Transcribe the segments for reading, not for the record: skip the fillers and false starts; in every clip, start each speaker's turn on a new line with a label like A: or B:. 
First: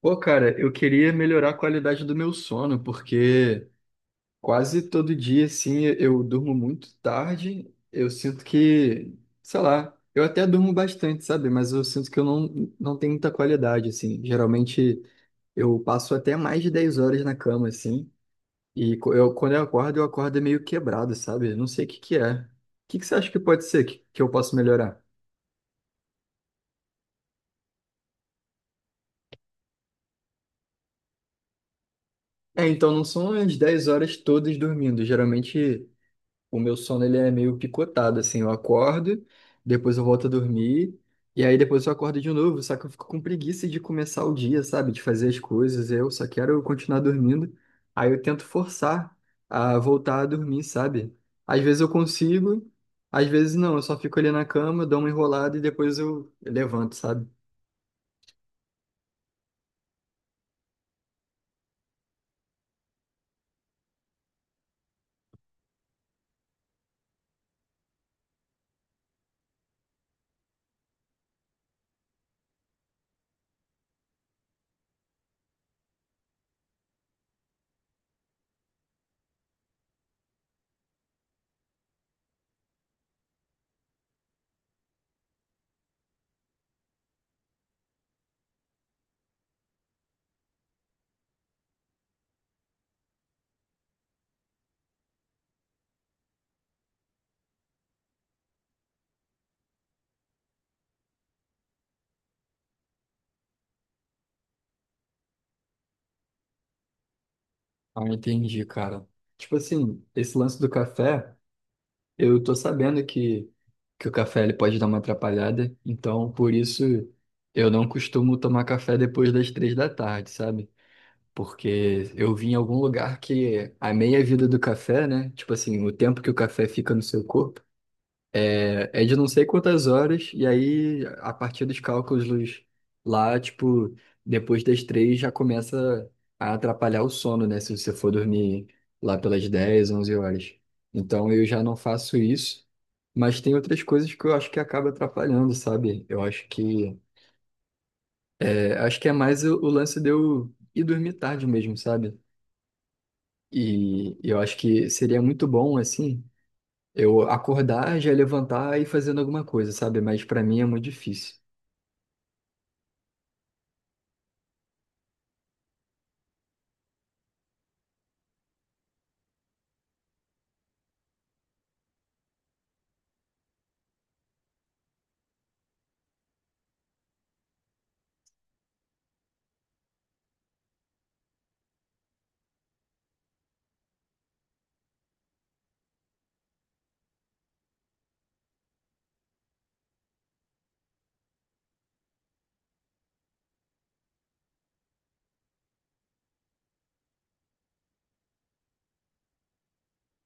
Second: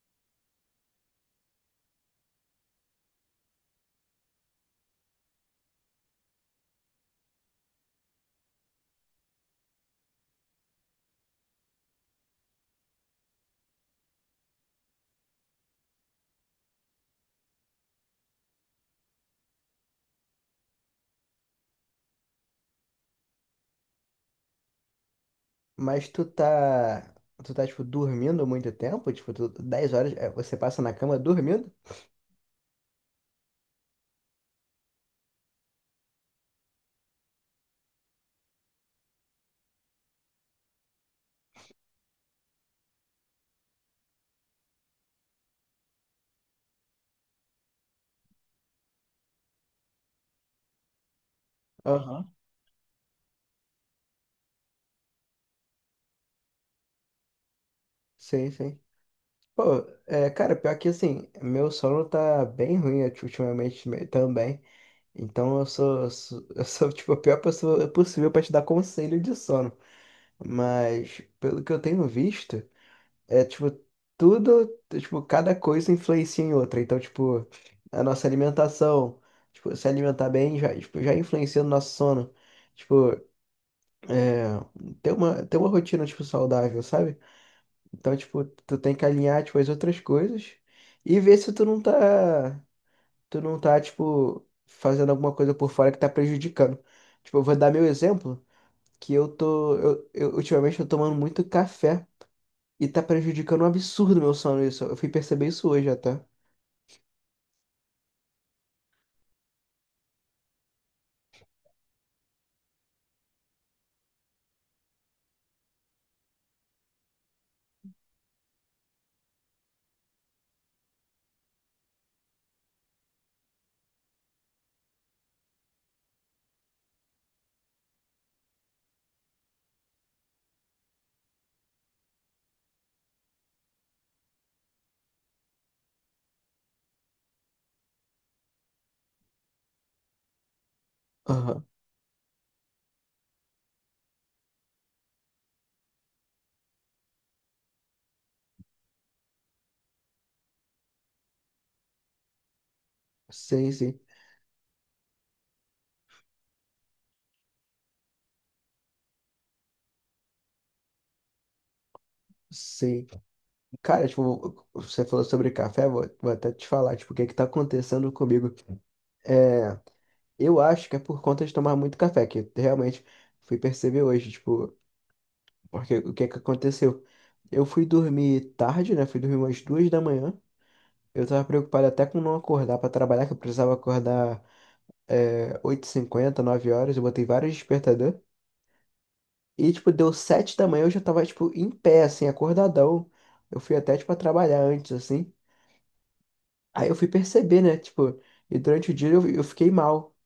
A: Pô, cara, eu queria melhorar a qualidade do meu sono, porque quase todo dia, assim, eu durmo muito tarde. Eu sinto que, sei lá, eu até durmo bastante, sabe? Mas eu sinto que eu não, não tenho muita qualidade, assim. Geralmente eu passo até mais de 10 horas na cama, assim. E quando eu acordo meio quebrado, sabe? Eu não sei o que que é. O que que você acha que pode ser que eu posso melhorar?
B: Mas tu tá. Tu tá, tipo, dormindo muito tempo? Tipo, tu, 10 horas é, você passa na cama dormindo?
A: É, então não são as 10 horas todas dormindo. Geralmente, o meu sono ele é meio picotado, assim, eu acordo, depois eu volto a dormir, e aí depois eu acordo de novo, só que eu fico com preguiça de começar o dia, sabe? De fazer as coisas, eu só quero continuar dormindo. Aí eu tento forçar a voltar a dormir, sabe? Às vezes eu
B: Aham.
A: consigo, às vezes não, eu só fico ali na cama, dou uma enrolada e depois eu levanto, sabe?
B: Sim, sim. Pô, é, cara, pior que assim, meu sono tá bem ruim ultimamente também. Então eu sou tipo a pior pessoa possível pra te dar conselho de sono. Mas pelo que eu tenho visto. É tipo, tudo, tipo, cada coisa influencia em outra. Então, tipo, a nossa alimentação, tipo, se alimentar bem já, tipo, já influencia no nosso sono. Tipo, é, ter uma rotina, tipo, saudável, sabe? Então, tipo, tu tem que alinhar, tipo, as outras coisas e ver se tu não tá, tipo, fazendo alguma coisa por fora que tá prejudicando. Tipo, eu vou dar meu exemplo, que eu ultimamente tô tomando muito café. E tá prejudicando um absurdo meu sono isso. Eu fui perceber isso hoje até.
A: Ah, entendi, cara. Tipo assim, esse lance do café. Eu tô sabendo que o café ele pode dar uma atrapalhada, então por isso eu não costumo tomar café depois das 3 da tarde, sabe? Porque eu vi em algum lugar que a meia-vida do café, né? Tipo assim, o tempo que o café fica no seu corpo, é de não sei quantas horas, e aí, a partir dos cálculos lá, tipo, depois das três já começa a atrapalhar o sono, né? Se você for dormir lá pelas 10 11 horas. Então, eu já
B: Aham.
A: não faço isso, mas tem outras coisas que eu acho que acaba atrapalhando, sabe? Eu acho que é, acho que é mais o lance de eu ir dormir tarde mesmo, sabe?
B: Sim, sim.
A: E eu acho que seria muito bom, assim. Eu acordar, já levantar e ir fazendo alguma coisa, sabe? Mas pra mim é muito difícil.
B: Sim. Cara, tipo, você falou sobre café, vou até te falar, tipo, o que que tá acontecendo comigo. É, eu acho que é por conta de tomar muito café, que realmente fui perceber hoje, tipo, porque o que que aconteceu? Eu fui dormir tarde, né? Fui dormir umas duas da manhã. Eu tava preocupado até com não acordar pra trabalhar, que eu precisava acordar é, 8h50, 9 horas. Eu botei vários despertador. E, tipo, deu sete da manhã, eu já tava, tipo, em pé, assim, acordadão. Eu fui até, tipo, a trabalhar antes, assim. Aí eu fui perceber, né, tipo, e durante o dia eu fiquei mal,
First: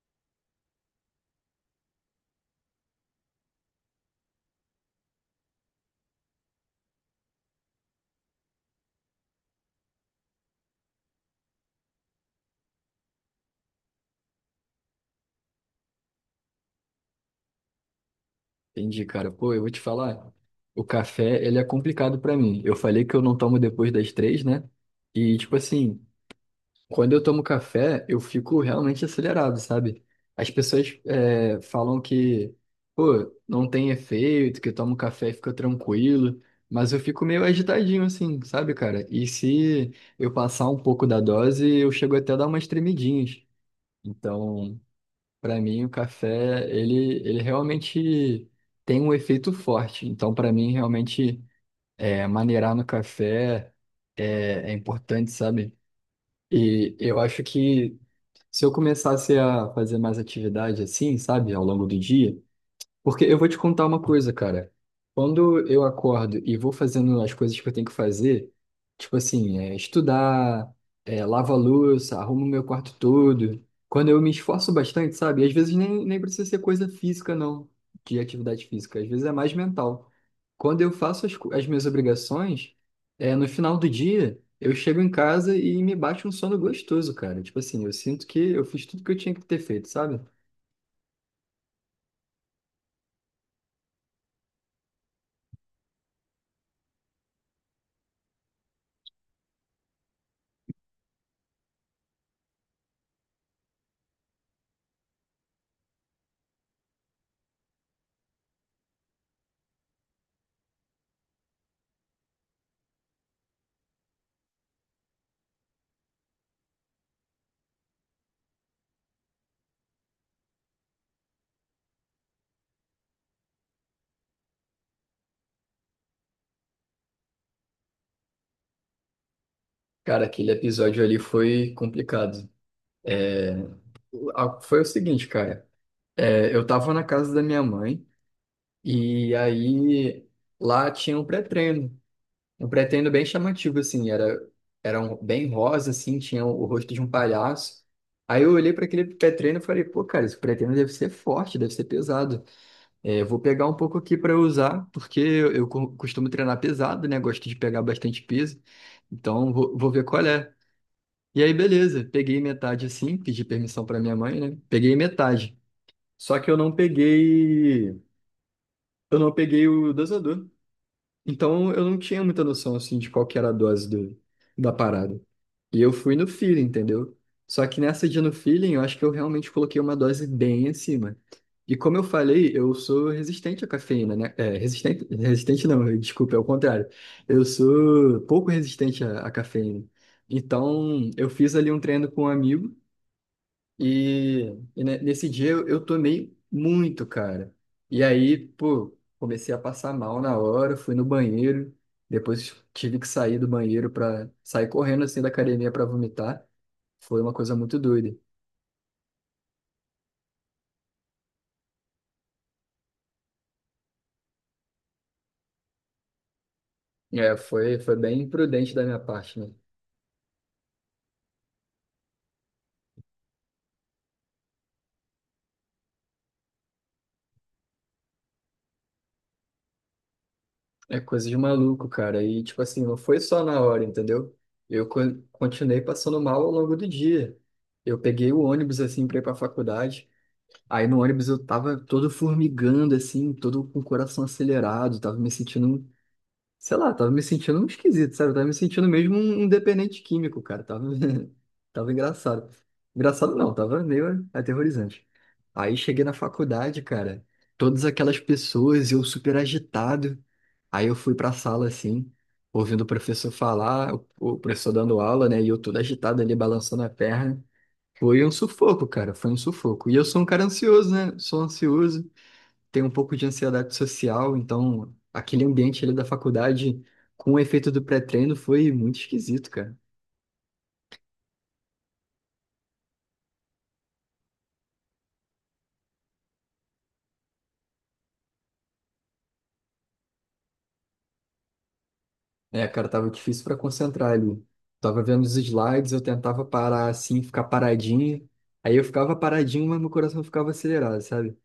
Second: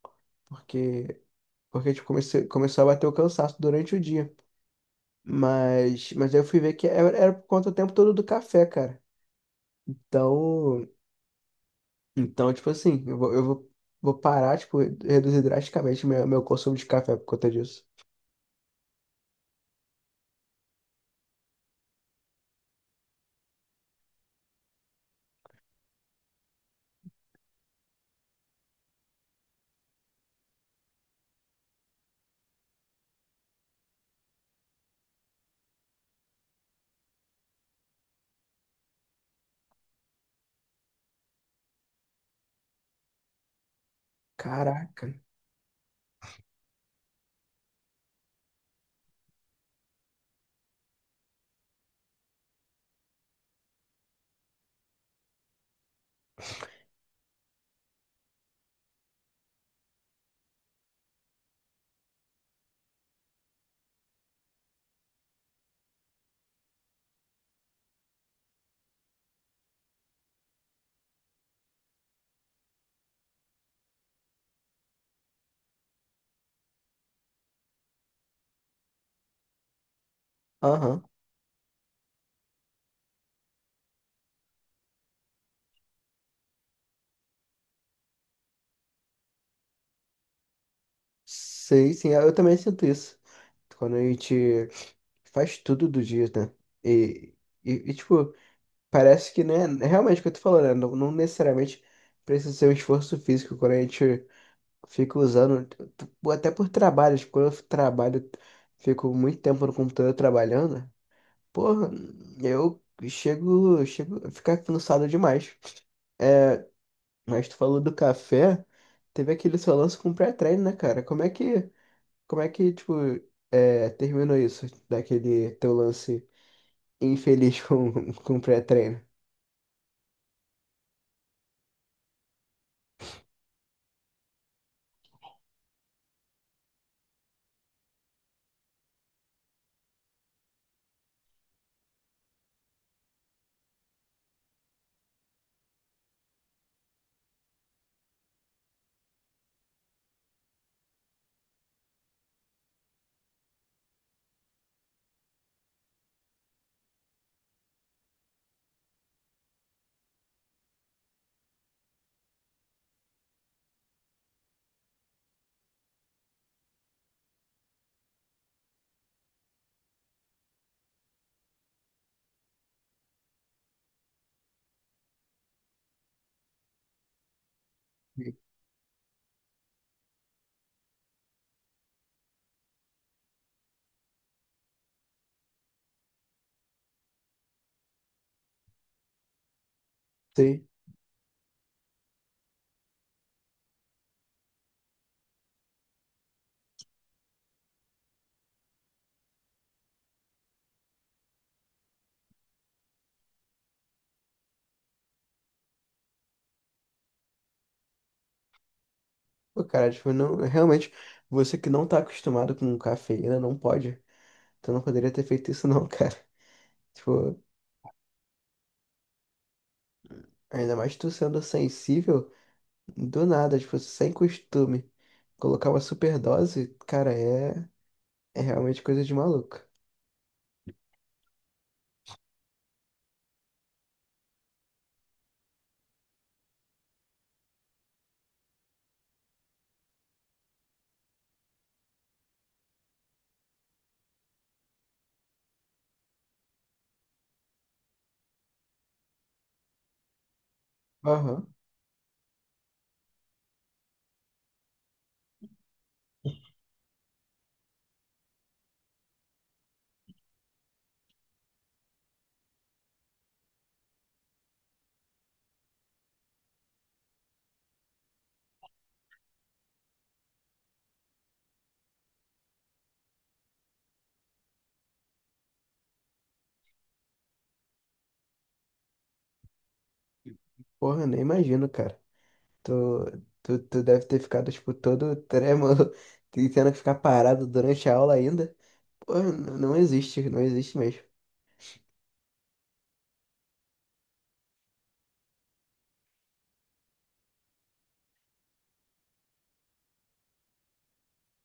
B: porque, porque, tipo, começou a bater o cansaço durante o dia. Mas aí eu fui ver que era por conta o tempo todo do café, cara. Então, então, tipo assim, eu vou parar, tipo, reduzir drasticamente meu consumo de café por conta disso.
A: Entendi, cara. Pô, eu vou te falar, o café, ele é complicado pra mim. Eu falei que eu não tomo depois das 3, né? E, tipo assim, quando eu tomo café, eu fico realmente acelerado, sabe? As pessoas é, falam que, pô, não tem efeito, que eu tomo café e fica tranquilo. Mas eu fico meio agitadinho, assim, sabe, cara? E se eu passar um pouco da dose, eu chego até a dar umas tremidinhas. Então,
B: Caraca.
A: para mim, o café, ele realmente tem um efeito forte. Então, para mim, realmente, é, maneirar no café é importante, sabe? E eu acho que se eu começasse a fazer mais atividade assim, sabe, ao longo do dia, porque eu vou te contar uma coisa, cara. Quando eu acordo e vou fazendo as coisas que eu tenho que fazer, tipo assim, é, estudar, é, lavo a louça, arrumo meu quarto todo. Quando eu me esforço bastante, sabe? Às vezes nem precisa ser coisa física, não, de atividade física. Às vezes é mais mental. Quando eu
B: Aham.
A: faço as minhas obrigações, é, no final do dia, eu chego em casa e me bate um sono gostoso, cara. Tipo assim, eu sinto que eu fiz tudo que eu tinha que ter feito, sabe?
B: Sei, sim, eu também sinto isso. Quando a gente. Faz tudo do dia, né? E, tipo, parece que, né? É realmente o que eu tô falando, né? Não, não necessariamente precisa ser um esforço físico quando a gente fica usando, até por trabalho, tipo, quando eu trabalho, fico muito tempo no computador trabalhando, porra, eu chego a ficar cansado demais. Mas tu falou do café, teve aquele seu lance com pré-treino, né, cara? Como é que, tipo, é, terminou isso, daquele teu lance? Infeliz com, com pré-treino.
A: Cara, aquele episódio ali foi complicado. Ah, foi o seguinte, cara. É, eu tava na casa da minha mãe e aí lá tinha um pré-treino. Um pré-treino bem chamativo, assim. Era um, bem rosa, assim. Tinha o rosto de um palhaço. Aí eu olhei para aquele pré-treino e falei, pô, cara, esse pré-treino deve ser forte, deve ser pesado. É, eu vou pegar um pouco aqui para usar, porque eu, eu costumo treinar pesado, né? Gosto de pegar bastante peso. Então vou ver qual é. E aí, beleza. Peguei metade assim, pedi permissão para minha mãe, né? Peguei metade. Só que eu não peguei o dosador. Então eu não tinha muita noção assim de qual que era a dose do, da parada. E eu fui no feeling, entendeu? Só que nessa dia no feeling, eu acho que eu realmente coloquei uma dose bem acima. E como eu falei, eu sou resistente à cafeína, né? É, resistente, resistente não, desculpa, é o contrário. Eu sou pouco resistente à, à cafeína.
B: Sim.
A: Então, eu fiz ali um treino com um amigo e, e nesse dia eu tomei muito, cara. E aí, pô, comecei a passar mal na hora, fui no banheiro, depois tive que sair do banheiro para sair correndo assim da academia para vomitar. Foi uma coisa muito doida.
B: Pô, cara, tipo, não, realmente, você que não tá acostumado com cafeína, não pode. Tu não poderia ter feito isso não, cara.
A: É,
B: Tipo,
A: foi bem imprudente da minha parte, né?
B: ainda mais tu sendo sensível, do nada, tipo, sem costume. Colocar uma superdose, cara, é, é realmente coisa de maluco.
A: É coisa de maluco, cara. E tipo assim, não foi só na hora, entendeu? Eu continuei passando mal ao longo do dia. Eu peguei o ônibus assim para ir para faculdade. Aí no ônibus eu tava todo formigando, assim, todo com o coração acelerado, tava me sentindo, sei lá, tava me sentindo um esquisito, sabe? Eu tava me sentindo mesmo um dependente químico, cara. Tava,
B: Aham.
A: tava engraçado. Engraçado não, tava meio aterrorizante. Aí cheguei na faculdade, cara, todas aquelas pessoas, eu super agitado. Aí eu fui pra sala, assim, ouvindo o professor falar, o professor dando aula, né? E eu todo agitado ali, balançando a perna. Foi um sufoco, cara, foi um sufoco. E eu sou um cara ansioso, né? Sou ansioso, tenho um pouco de ansiedade social, então aquele ambiente ali da faculdade com o efeito do pré-treino foi muito esquisito, cara.
B: Porra, nem imagino, cara. Tu, tu deve ter ficado, tipo, todo trêmulo, e tendo que ficar parado durante a aula ainda. Porra, não existe, não existe mesmo.
A: É, cara, tava difícil pra concentrar ali. Tava vendo os slides, eu tentava parar assim, ficar paradinho. Aí eu ficava paradinho, mas meu coração ficava acelerado, sabe?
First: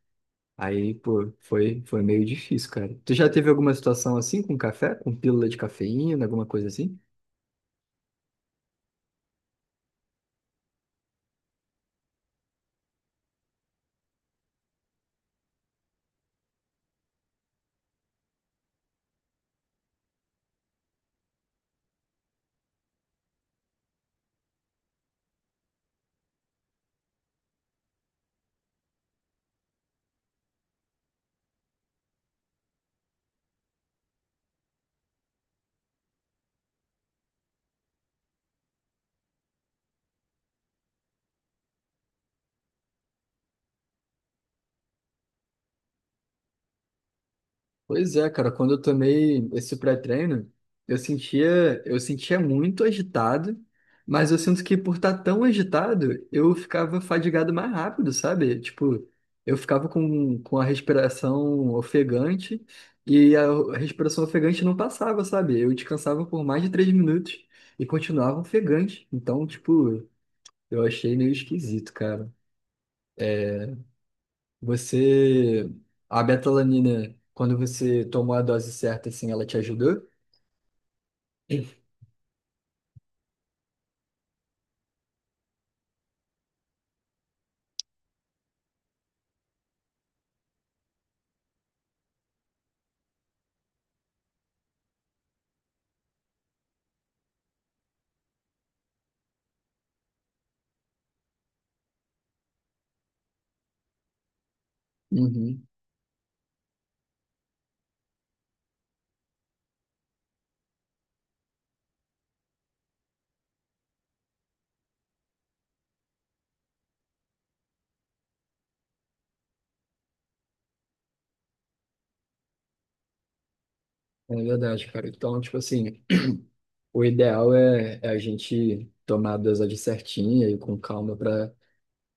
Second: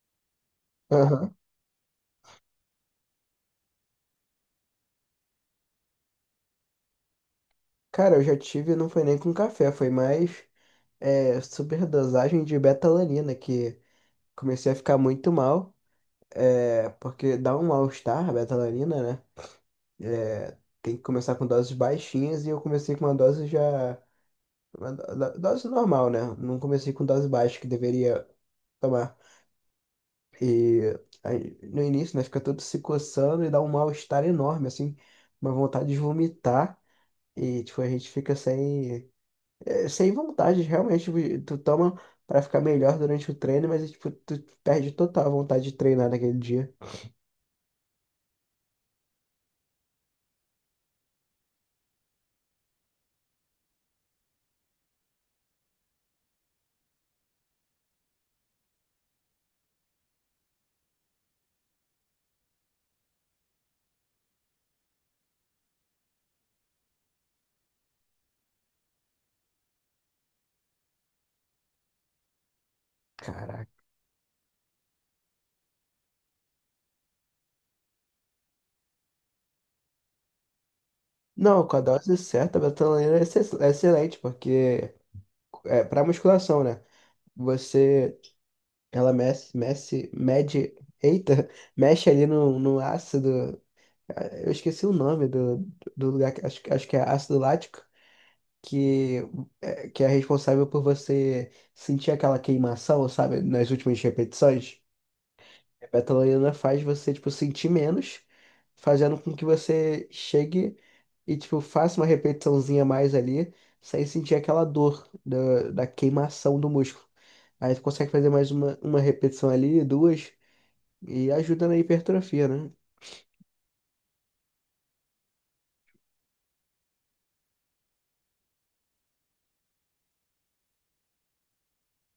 A: Aí, pô,
B: Aham.
A: foi meio difícil, cara. Tu já teve alguma situação assim com café, com pílula de cafeína, alguma coisa assim?
B: Cara, eu já tive, não foi nem com café, foi mais é, superdosagem de betalanina, que comecei a ficar muito mal, é, porque dá um mal-estar a betalanina, né? É, tem que começar com doses baixinhas e eu comecei com uma dose já. Uma dose normal, né? Não comecei com dose baixa que deveria tomar. E aí, no início, né, fica todo se coçando e dá um mal-estar enorme, assim, uma vontade de vomitar. E, tipo, a gente fica sem. É, sem vontade, realmente, tipo, tu toma pra ficar melhor durante o treino, mas, tipo, tu perde total a vontade de treinar naquele dia.
A: Pois é, cara, quando eu tomei esse pré-treino, eu sentia muito agitado, mas eu sinto que por estar tão agitado, eu ficava fadigado mais rápido, sabe? Tipo, eu ficava com a respiração ofegante e a respiração ofegante não passava, sabe? Eu descansava por mais de 3 minutos e continuava ofegante. Então, tipo, eu achei meio esquisito, cara.
B: Caraca.
A: Você, a betalanina, quando você tomou a dose certa, assim, ela te ajudou?
B: Não, com a dose certa, a betalanina é é excelente, porque é para musculação, né? Você, ela eita, mexe ali no, no ácido, ah, eu esqueci o nome do, do lugar, acho, acho que é ácido lático, que que é responsável por você sentir aquela queimação, sabe, nas últimas repetições.
A: Uhum,
B: A betalaina faz você, tipo, sentir menos, fazendo com que você chegue e, tipo, faça uma repetiçãozinha a mais ali, sem sentir aquela dor da, da queimação do músculo. Aí tu consegue fazer mais uma repetição ali, duas, e ajuda na hipertrofia, né?
A: é verdade, cara. Então, tipo assim, o ideal é a gente tomar a dosagem certinha e com calma pra,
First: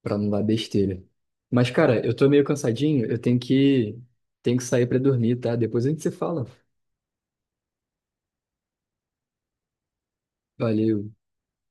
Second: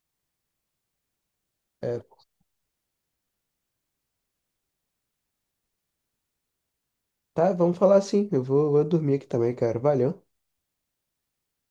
A: pra não dar besteira. Mas,
B: É,
A: cara, eu tô meio cansadinho, eu tenho que sair pra dormir, tá? Depois a gente se fala.
B: tá, vamos falar assim. Eu vou dormir aqui também, cara. Valeu.
A: Valeu.